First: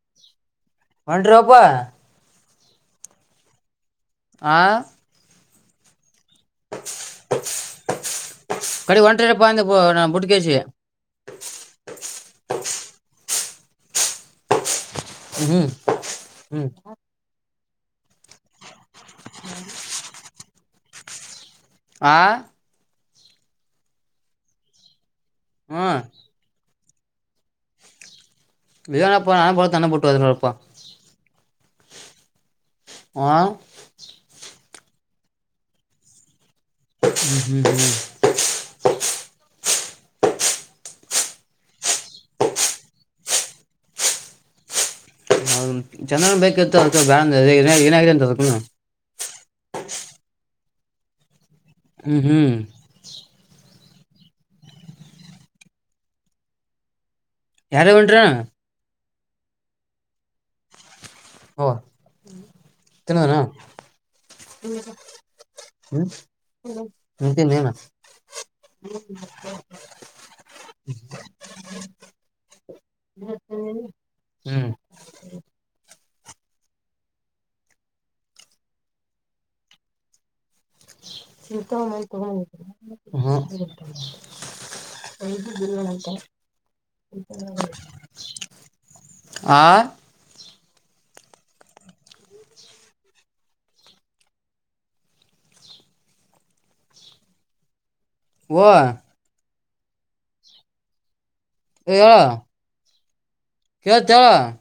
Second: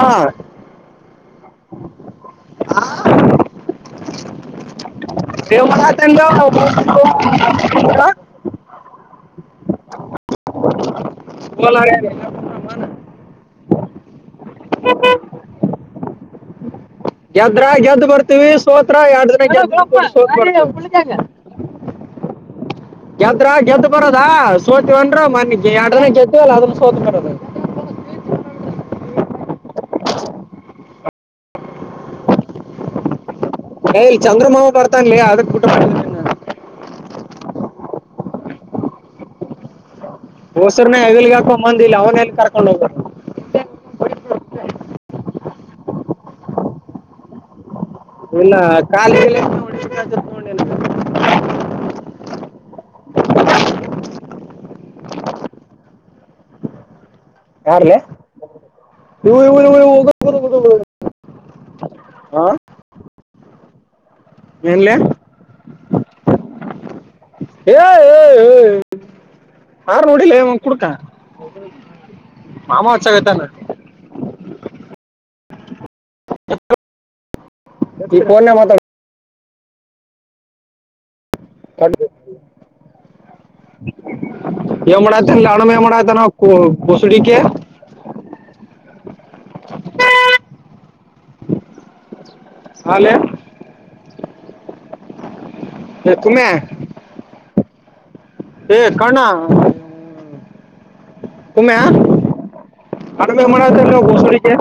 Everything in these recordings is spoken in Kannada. ಹಾ ಒಂಟ್ರಪ್ಪಾ ಹಾ ಆ [unintelligible] ಯಂಗ್ ಕಡೆ ಹೊಂಟ್ರಪ್ಪ ಅಂದೆ ನಾ [unintelligible] ಬುಟ್ಕೇಶಿ [unintelligible] ಹ್ಮ್ ಹ್ಮ್ ಗೆದ್ರ ಗೆದ್ದ್ ಬರ್ತೀವಿ ಸೋತ್ರ ಎರಡ್ ದಿನ ಗೆದ ಹಾ ಗೆದ್ರ ಗೆದ್ದು ಬರೋದ ಸೋತವನ್ರು ಮನೆಗ್ ಹ್ಮ್ ಎರಡ ಗೆದಲ್ಲ ಅದ ಸೋತ್ ಬರೋದು ಏನಪ್ಪ [unintelligible] ಪುಟ್ಟುವ ಹೇಳಪ್ಪ ಹ ಏ ಇಲ್ಲಿ ಚಂದ್ರಮಾವ ಬರ್ತಾಂನಲೇ ಅದ್ರ ಊಟ ಮಾಡ ಹ್ಮ್ ಹ್ಮ್ ಹ್ಮ್ ಹೋಸರ್ನ ಹೆಗಲ್ಗೆ ಹಾಕೊಂಡ ಬಂದಿಲ್ಲ ಅವನ ಎಲ್ಲಿ ಕರ್ಕೊಂಡ್ ಹೋಗ್ಬ ಚಂದ್ರನ್ ಬೇಕಿತ್ತು ಅದ ಬ್ಯಾನ್ ಇನ್ನ ಕಾಲತ್ಕೊಂಡೆನ ಹ್ಮ್ [inaudible] ಯಾರ ಉನ್ರ [unintelligible] ಇಗ ಬರಬ ಹ ತಿನ್ನದಾನ ಏನ್ಲೆಯ ಹ್ಮ ಏ ಏ ಹಾರ್ನ್ ನೋಡಿಲೇ ಅವ ಕುಡುಕ ಹ್ಮ್ [unintelligible] ಈಫೋನ್ ಮಾತಾಡ ಇತ ಮಾತಾಡ ಎ ಮಾಡಡ ತ ಆಡಮೆ ಮಾಡಡಾಯ ತ ಪಸರಿ ಕೆ ಆ ಹಾಲೇ ಹಕ್ಕುಮೆ ಓ ಕಣ ಏ ಹೇಳ ಅಡುವೆ ಮಾಡ ಕೇಳ್ತ ಹೇಳ ಹಸೂರಿಗೆ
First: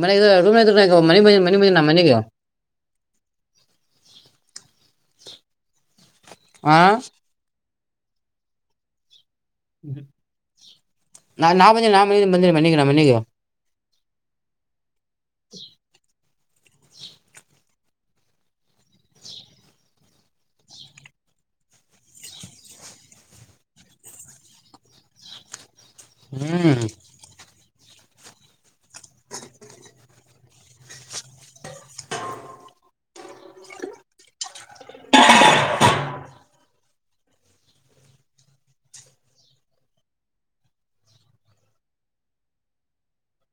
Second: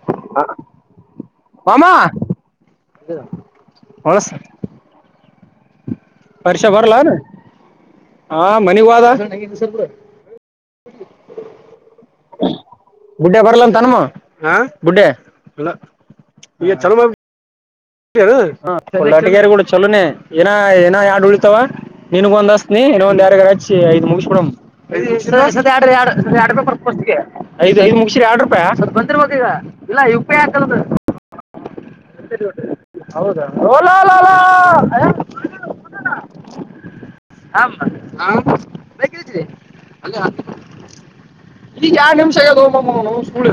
ಮ ರೂಮ್ ಮ ಮ ಮನೆ ಮಂದಿ ನಮ್ಮ ಮನೆಗೆ ಹಳ ಸ ಪರಿಕ್ಷಾ ಆ ಭರಲ ಹಾ ಮನ ವದ ್ಮ ನಾ ನಾ ಬಂದ ನಾ ಮ ಬಂದಿಿ ಮನೆಗೆ ನ ಮನೆಗೆ ಹುಡ್ಡಲ ಈ ಚಲೋ ಾಟಗಾರ ಕೂಡ ಚಲೋನ ಏನ ಏನ ಯಡು ಉಳಿತಾವ ನೀನ್ಗ ಒಂದಸ್ ನೀ ನ ಒಂದು ಯಾರ ಕಾಚು ಐದು ಮುಡ ಎಡು ಹ್ಮ್ ರೂಪಾಯಸ್ ಮು ಎರಡು ರೂಪಾಯ ಬಂದಿರ್ ಈಗ ಇಲ್ಲ ಆ ಸರಿಟ್ಟೆ ಹೌದಾ ರೋಲಾ ಲಾಲಾ ಹ ಹ ಬತರಿ ಅ ಈಗ ಯರಡ್ ನಿಮಿಷ ಆದ ಹೋಗಬಮ್ಮ ಸ್ಕೂಳ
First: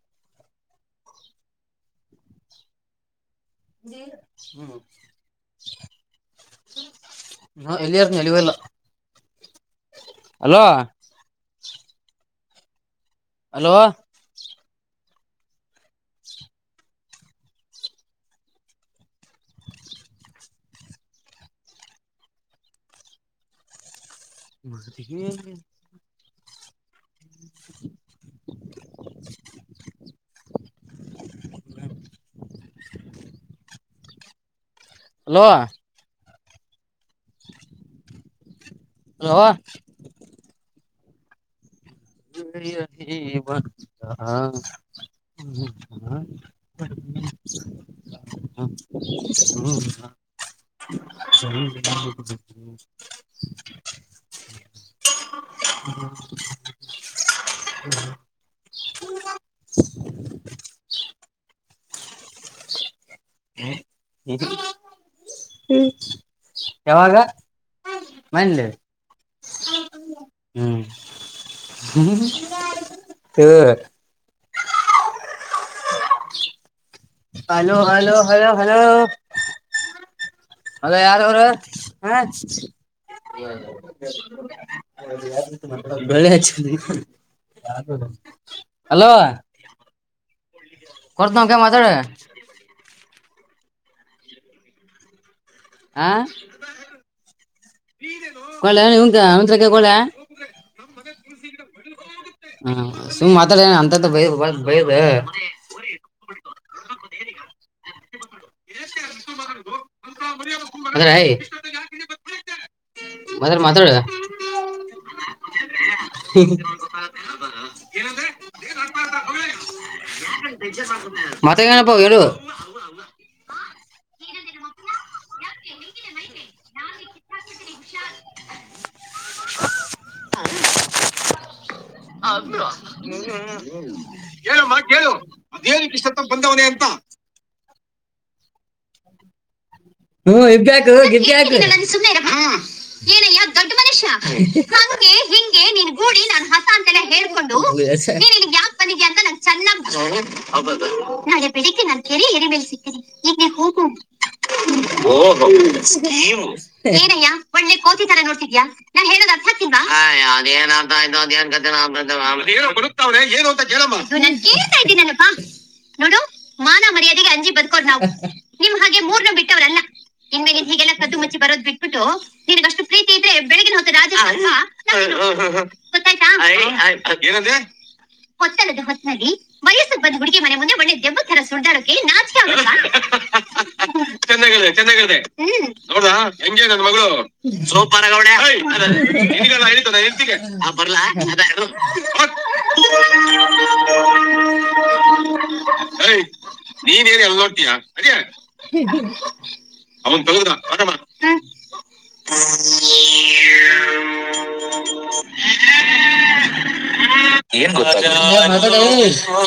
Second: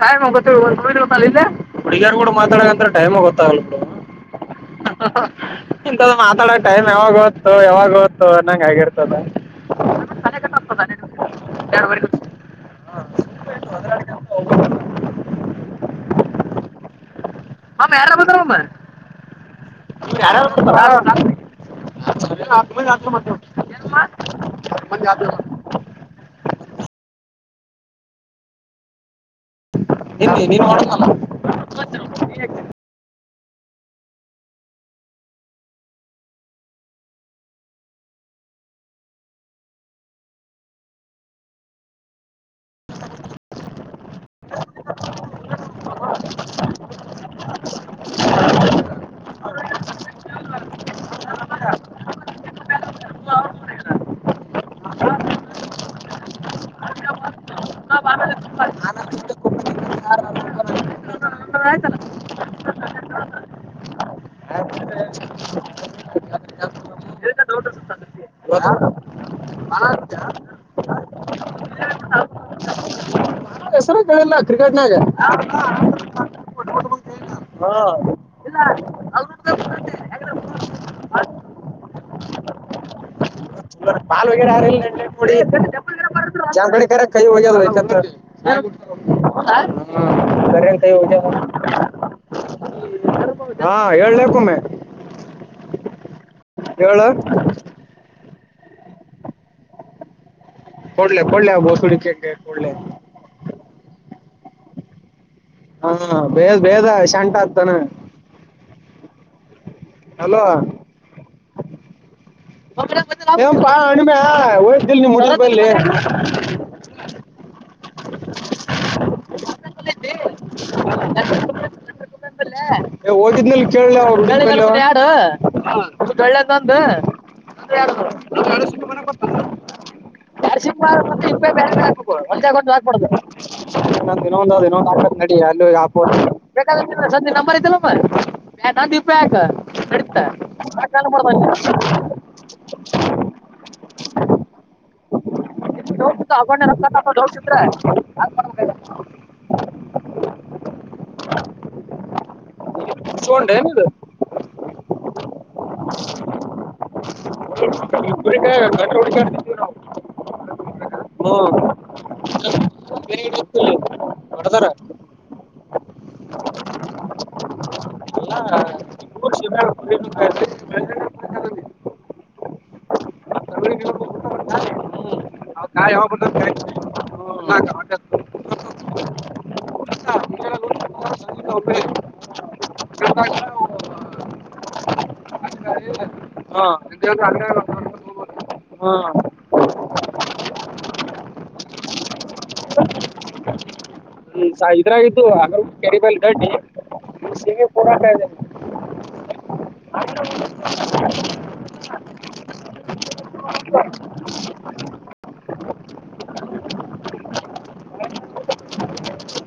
ಸಾಯ ಮಗತ್ತ ಹುಡಿಗಾರ ಕೂಡ ಮಾತಾಡಂತ ಟೈಮ್ ಗೊತ್ತಾಗಲ್ಲ ಕಡ ಇಂತದ ಮಾತಾಡೋ ಟೈಮ್ ಯಾವಾಗ ಓತ್ತು ಹ ಯಾವಾಗ ಎಲ್ಲಿಯಾರ ಓತ್ತು ಅನ್ನಂಗ ಆಗಿರ್ತದ ಅಲೋ ಹಲೋ ಹ [inaudible] ಹ ಮಾರ ಬದಮ್ಮ ಯಾರ ಯ ಮ ಬ [inaudible] ಹಲೋ ಹಲೋ ಅ ಬಂದಂತ ಹ್ಮ ಹ್ಮ ಹ್ಮ ಹ್ಮ್ ಹ ಸ ಹ ಹ್ಮ ಹೌ ಆಯ್ತ ಯಾವಾಗ [inaudible] ದ ಹ್ಮ ಸ ಹೆಸರು ಕೇಳಿಲ್ಲ ಕ್ರಿಕೆಟ್ನಾಗ ಹಾ ಹಲೋ ಹಲೋ ಹಲೋ ಹಲೋ ಅದ ಯಾರ ಅವರು ಬಾಲ್ವಗಡೆ ಯ್ರಲ್ಲ ನೋಡಿ ಬೆಳ್ಳಿ ಹಚ್ಚ ಚಾಮಖಡಿ ಕರೆ ಕಯ ಒ ಹಲೋ ಕಂ ಕೊಡ್ತ ಕ ನಕ ಮಾತಾಡ ಹ ಜ ಹಾ ಹೇಳ್ಲಕ್ಕೊಮ್ಮೆ ಆ ಏಳು ಕಳೆ ಹವಕ ಮಂತ್ರಕ ಕೋಳೆ ಕೊಡ್ಲ ಕೊಡ್ಲಬ ಸುಡಿಕ ಕೊಡ್ಲ ಅ ಬೈ ಬೈ ಹಾ ಬೇಜ್ ಬೇದ ಶಂಟ ಆತಾನ ಅ ಮದ್ರ ಪಾ ಮಾತಾಡ ಹಣಮೆ ಹಯ್ದಲ್ ನೀ ಮುಡ ಬಿ ಹಬ ಏನಂದ್ರೆ ಏನ್ ಮತ್ತೆ ನ ಪೋಗು ಏ ಹಓದಿದ್ನಲ್ಲಿ ಕೇಳ ಅವ ಹ ಒಳ್ಳೆಂತಂದ ಬಿ ಹಾ ಒಂಚೆ ಹಾಕ್ಬಡ ಇಂದ ಕೇಳಮ್ಮ ಇ ಕೇಳು ನ ಅಲ್ಲ ಯ ಅದೇನಕ್ಕೆ ಬ ಇಷ್ಟತ್ತ ಬಂದವನೇ ಅಂತ ನಂಬರ್ ಐಲ್ಲಮ್ಮ ಯಾಕ ಹ್ಮ ಇ್ಯಕ ಹೋಗಿಯಾ ಏನಯ್ಯ ದೊಡ್ಡ ಮನುಷ್ಯ [unintelligible] ಗೂಡಿ ನಾನ್ ಹಸ ಅಂತೆಲ್ಲ ಅವೋ ಚೆ ನಾಳೆ ಬೆಳಿಗ್ ನನ್ ಕೆರಿ ಎರಿ ಬೆಳ್ಸ ಚುಂಡೆನದು ಓಹೋ ಕಏನಯ ಒ ಕೋತಾರೆ ಕುರಿಕಾಯ ನೋತಿದ್ಯಾ ಗಟ್ಟ ನಾನ್ ಹೇಳೋದ ಅರ್ಥ ಹೊಡಿಕಾಡ್ತಿದ್ವಿ ಆ ಅದನ್ ಅರ್ಥ ನಾವು ಆಯ್ ಅದ ಏ ಬಡತ್ತಾವ್ರ ಏನು ಅಂತ ಕೆಳ ಮಾ ಮಾಡಡದಾರ ನೋಡು ಮಾನ ಮರ್ಯಾದೆಗೆ ಅಂಜಿ ಬದ್ಕೊಂಡ ನಾವು ನಿಮ್ ಹಾಗೆ ಮೂರ್ನ ಬಿ ಹ ಇನ್ ಮೇನ್ ಹೀಗೆಲ್ಲಾ ಕದ್ದು ಮುಚ್ಚಿ ಬರದ್ ಬಿಟ್ಬಿಟ್ಟು ನಿನಗ ಅಷ್ಟು ಪ್ರೀತಿ ಇದ್ರೆ ಬೆಳಗ್ನ ಹೋಗ್ತ ರಾಜ ಹ ಹದ ನಾಕ. ಹೊತ್ತಲ್ಲದದು ಹೊತ್ನಲ್ಲಿ ವಯಸ್ಸು ಬದ ಹುಡುಗಿ ಮನೆ ಮುಂದೆ ಒಣೆ ದೆಬ್ಮ್ಮತ್ತರ ಸುಡ್ದಾರೋಕೆ ನಾಚಕೆ [unintelligible] ಚೆನ್ನಾಗದೆ ಚೆನ್ನಾಗದೆ ನೋಡದ ಹಾ ಹೆಂಗಗೆ ನನ್ ಮಗಳು ಸೂಪರ್ ಅದ ಹಾ ಅದ ಎತಿಗ ಆ ಬರ್ಲಾ ಅದು ಹ್ಮ ಇದ್ರಾಗತ್ತು ಆಗ ಕೆಡಿಮಲ್ ಏಯ್, ಗಡ್ಡಿ ನೀನೇನ್ ಎಲ್ಲ ಸೀಮ ನೋಡ್ತೀಯಾ ಪೋರಾಟ ಅಡಿಯ ಇದೆ ಅವನ್ ತೆಗೆದ ಆರಾಮ [unintelligible] ಹ ಏನ್ ಗೊ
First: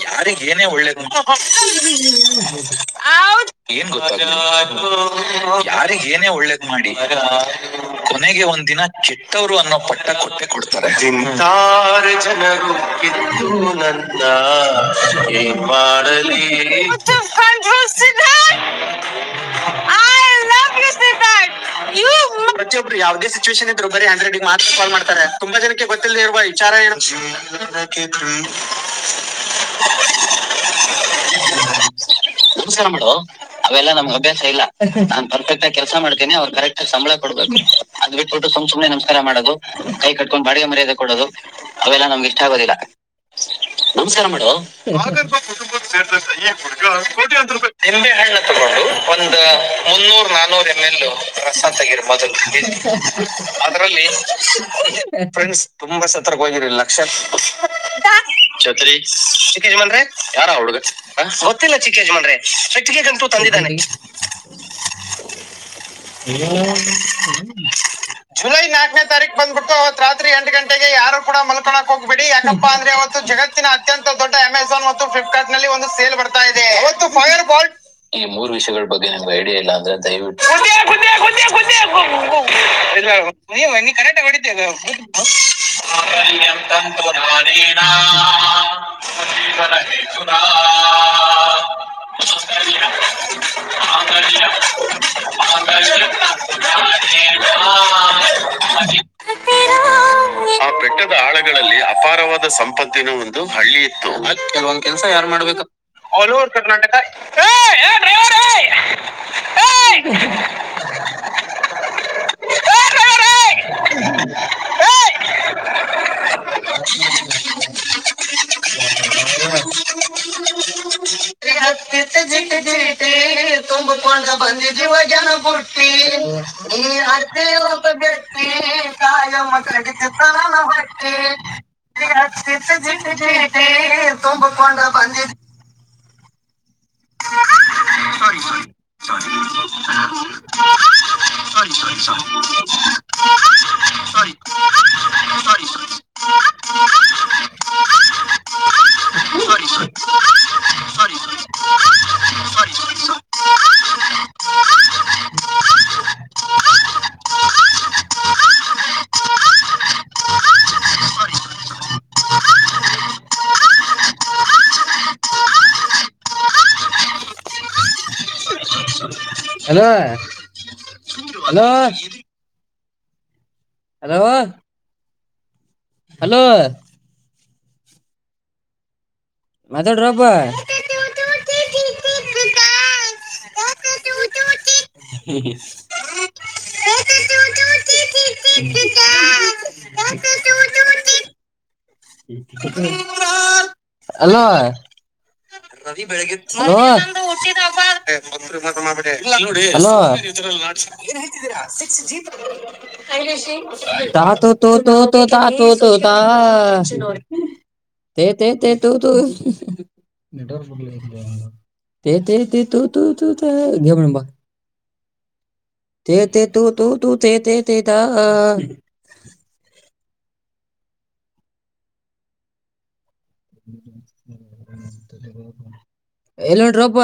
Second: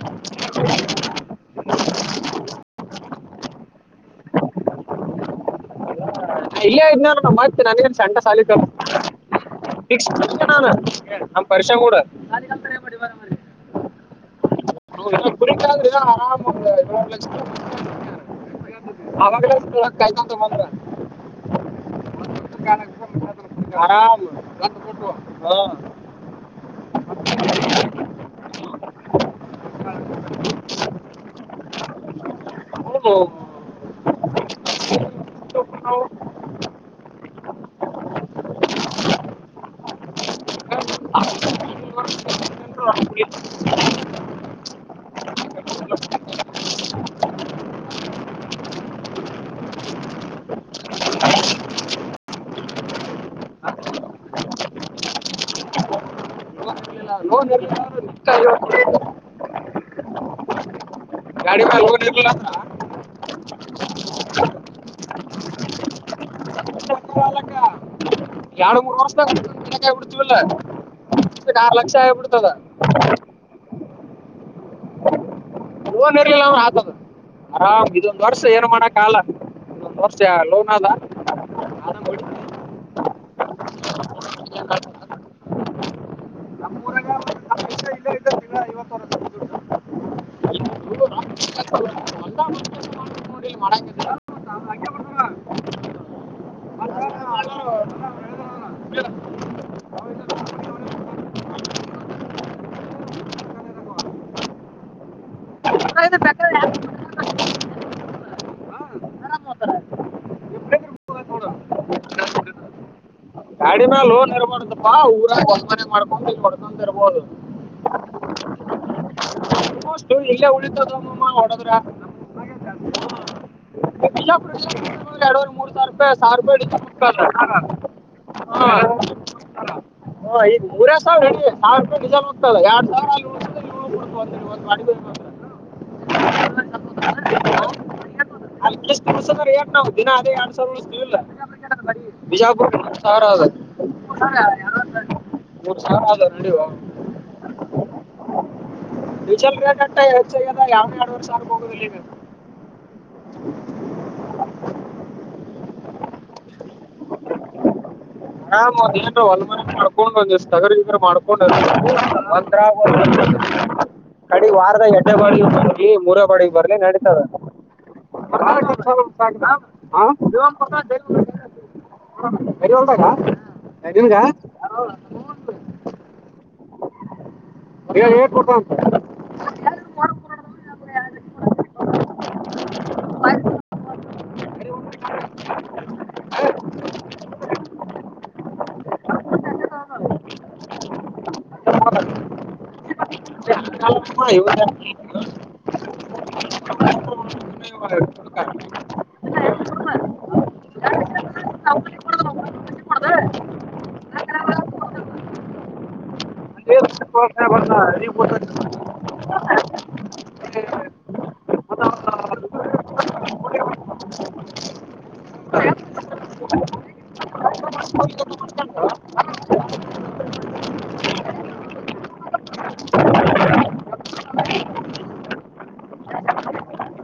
ಯಾರಿಗ ಏನೇ ಒಳ್ಳೇದುಂಟ ಏನ್ ಗೊ ಯಾರಿಗ್ ಏನೇ ಒಳ್ಳೇದು ಇಲ್ಲೇ ಮಾಡಿ ಇದ್ನ ನಾ ಮತ್ತೆ ನನಗೇನ್ ಸೆಂಟ ಕೊನೆಗೆ ಸಾಲಿ ಕಲ್ ಒಂದಿನ ಕೆಟ್ಟವ್ರು ಅನ್ನೋ ಪಟ್ಟ ಫಿಕ್ಸ್ ಕೊಟ್ಟೆ ನಾನು ಕೊಡ್ತಾರೆ ನಮ್ ಪರಿಶ್ಯ ಕೂಡ ಆರ ಜನಗುಕಿತ್ತುು ನನ್ನ ಕುರಿ ಕಾದ್ರೆ ಮಾಡಲಿ ಆರಾಮ್ ಏಳ್ ಲಕ್ಷ ಮ ಕಾಯತ ತ ಮ ಬಚ್ಚಿಯೊಬ್ರು ಯಾವ್ದೇ ಸಿಚುವೇಷನ್ ಇದ್ರು ಬರಿ ಆರಾಮ್ ಅನ್ರೆಡಿ ಮಾತ್ರ ಕಾ ಮಾಡ್ತಾರೆ ತುಂಬಾ ಹಾ ಜನಕ್ಕೆ ಗೊತ್ತಲ್ದೆ ಇಲ್ಬ ವಿಚಾರ ಏನು ನಮಸ್ಕಾರ ಮಾಡುವ ಅವೆಲ್ಲ ನಮ್ಗೆ ಅಭ್ಯಾಸ ಇಲ್ಲ ನಾನನ್ ಪರ್ಫೆಕ್ಟ್ ಆಗ ಕೆಲಸ ಮಾಡ್ತೇನೆ ಅವ್ರು ಕರೆಕ್ಟ್ ಆಗ ಸಂಬಳ ಕೊಡ್ಬೇಕು ಅದು ಬಿಟ್ಬಟ್ಟುಮ್ ಸುನೆ ನಮಸ್ಕಾರ ಮಾಡದು ಕೈ ಕಟ್ಕೊಂಡು ಬಾಡಿಗೆ ಮರ್ಯಾದೆ ಕೊಡೋದು ಅವೆಲ್ಲಾ ನಮ್ಗೆ ಇಷ್ಟ ಆಗೋದಿಲ್ಲ [unintelligible] ನಮಸ್ಕಾರ ಮೇಡಮ್ ಕುಟುಂಬದ ಸೇರ್ ಈ ಹುಡುಗ ಕೋಟಿಯ ಹಣ ತೊಂಡು ಒಂದು ಮುನ್ನೂರು ನಾನೂರು ಎಮ್ ಎಲ್ ರಸ ತಗಿರ ಮೊದಲು ಅದರಲ್ಲಿ ಫ್ರೆಂಡ್ಸ್ ತುಂಬಾ ಸತ್ರರಗ್ ಹೋಗಿರಿಲ್ಲ ಲಕ್ಷ ಲೋನ್ ಇರ್ಲಿಲ್ಲ ಅಂದ್ರೆ ನಿಂತ ಹೇಳ್ಬಿಡ್ತೀವಿ. ಚತ್ರಿ ಚಿ ಯಜ್ಮನ್ ಯಾರ ಹುಡುಗ ಗಾಡಿ ಗೊತ್ತಿಲ್ಲ ಮೇಲೆ ಚಿಕ್ಕ ಲೋನ್ ಯಜ್ಮನ್ ಇರ್ಲಿಲ್ಲ ಪೆಟ್ಟಿಗೆ ಗಂಟು ತಂದಿದ್ದಾನಲ್ಲಿ ಇ ಅಂದ್ರೆ ಜುಲೈ ಎರಡು ಮೂರು ನಾಲ್ಕನೇ ವರ್ಷದಾಗ ತಾರಕು ಬಂದ್ಬಿಟ್ಟು ಕಡೆಗೆ ಅವತ್ತ್ರಿ ಆಗ್ಬಿಡ್ತೀವಲ್ಲ ಎಂಟಂಟ ಯಾರ ಕೂಡ ಇದಕ್ಕೆ ಆರು ಮಲ್ಕಕ್ಕೆ ಲಕ್ಷ ಆಗ್ಬಿಡ್ತದ ಹೋಗ್ಬಡಿಪ್ಪ ಅಂದ್ರೆ ಅವತ್ತು ಜಗತ್ ಅತ್ಯಂತ ದೊಡ್ಡ ಅಮೆಜಾನ್ ಮತ್ತು ಫ್ಲಿಪ್ಕಾರ್ಟ್ ನಲ್ಲಿ ಒಂದು ಸೇಲ್ ಲೋನ್ ಬರ್ತಾ ಇರ್ಲಿಲ್ಲ ಅಂದ್ರೆ ಇದೆ ಆತದ ಇವತ್ತು ಫೈರ್ ಗೋಲ್ಡ್ ಆರಾಮ್ ಈ ಇದೊಂದು ವರ್ಷ ಮೂರು ಏನು ವಿಷಯಗಳು ಬಗ್ಗೆ ಮಾಡಕ್ಕಾಗಲ್ಲ ನಿಮ್ಗೆ ಿಡಿಯ ಇಲ್ಲ ಅಂದ್ರೆ ಇದೊಂದು ವರ್ಷ ದಯವಿಟ್ಟು ಲೋನ್ ಅದ [inaudible] ಇಲ್ಲ ನೀ ನೀ [unintelligible] ಇಲ್ಲೇ ಇ ತ ನ [unintelligible] [unintelligible] ಮಾಂಗಲ್ಯಂ ಮಾಂಗಲ್ಯ ಮಾಂಗಲ್ಯಂ ತಂತು ನಾನೇ ಆ [inaudible] ಬೆಟ್ಟದ ಆಳಗಳಲ್ಲಿ ಅಪಾರವಾದ ಸಂಪತ್ತಿನ ಒಂದು ಹಳ್ಳಿ ಇತ್ತು ಕೆಲವೊ ಕೆಲ್ಸ ಯಾರ್ ಮಾಡ್ಬೇಕ ಹಲರ್ ಕರ್ನಾಟಕ ಏ ಏ [unintelligible] ಕಡಿಮೇ ಲೋನ್ ಇರ್ಬಾರಡ್ದಪ್ಪಾ ಊರಾಗ ಬಸ ಮನೆ ಮಾಡ್ಕೊಂಡು ಕೊಡ್ಕೊ ಇರ್ಬೋದು ಹ ಇಲ್ಲೇ ಉಳಿತದಮ್ಮಮ್ಮ ಹೊಡದ್ರ ಕೇ ತುಂಬಕೊಂಡ ಬಂದಿದಿವ ಜನ ಎರಡೂವರೆ ಮೂರು ಬುಟ್ಟಿ ಸಾವಿರ ರೂಪಾಯಿ ಸಾವಿರ ರೂಪಾಯಿ ನೀ ಡೀಸೆಲ್ ಹೋಗ್ತದ ಅಷ್ಟೇ [unintelligible] ಹಾ, ಈಗ ಮೂರೇ ಸಾವಿರ ಹಿಡಿ ಸಾವಿರ ರೂಪಾಯಿ ಡೀಸೆಲ್ ಬಕ್ಕ ಹೋಗ್ತದ ಜಿಟ ಎರಡ್ ಸಾವಿರ ಅಲ್ಲಿ ಉಳಿಸಿದ್ರೆ ಜಿಟಿ ನೀವು ಒಂದು ಒಂದು ತುಂಬಿಕೊಂಡ ಗಾಡಿ ಬಂದ ಸರಿ ಬೇಕಂದ್ರೆ. ಸರಿ ಅಟ್ ಏ ನಾವು ದಿನ ಅದೇ ಎರಡ್ ಸಾವಿರ ಉಳ ಬಿಜಾಪುರ್ ಸಾವಿರ ಯ ಮೂರ್ ಸಾವಿರ ಆದದ ನೋಡಿುವ [unintelligible] ಜೆಪ ಕಟ್ಟೆ ಹೆಚ್ಚಗ್ಯದ ಯಾವನೇ ಎರಡು ವರ್ಷ ಆಕ್ಕೆ ಹೋಗುದಿಲ್ಲಗ ಹಾ ಮ್ ಏನ್ ಹೊಲ್ ಮನೆ ಮಾಡ್ಕೊಂಡ್ ಒಂದ್ ದಿವ ತಗರಿಗ್ರ ಮಾಡ್ಕೊಂಡದಂ ಅಡಿ ವಾರದ ಎಡ್ಡ ಬಾಳಿಗೆ ಬರ್ಲಿ ಮೂರೇ ಬಾಳಿಗೆ ಬರ್ಲಿ ನಡತದೆ [inaudible] ರಿ ಹಲೋ ಹಲೋ ಹೊಲ್ದಾ [unintelligible] ನಮ್ಗ ಹಲೋ ಹಲೋ ನೀ ಏನ್ ಕೊಡ್ತಂತ ಮಾತಾಡ್ರೋಪ್ಪ ಹ [inaudible] [inaudible] ಇವ ಹಲೋ ಹಲೋ ತಾತೋ ತೋ ತೋ ತಾ ತಾ ಹ [unintelligible] [unintelligible] [unintelligible] ತೆ ತೆ ತು ತು ತು ತಾ ಎಲ್ಲಂಟ್ರಬ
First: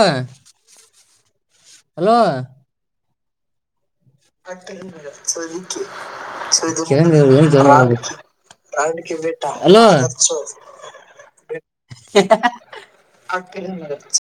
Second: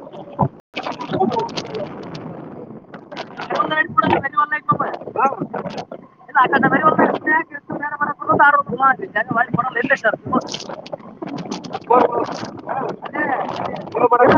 ಹಲೋ [unintelligible] ರ ಬಟ ಅಲೋ [unintelligible]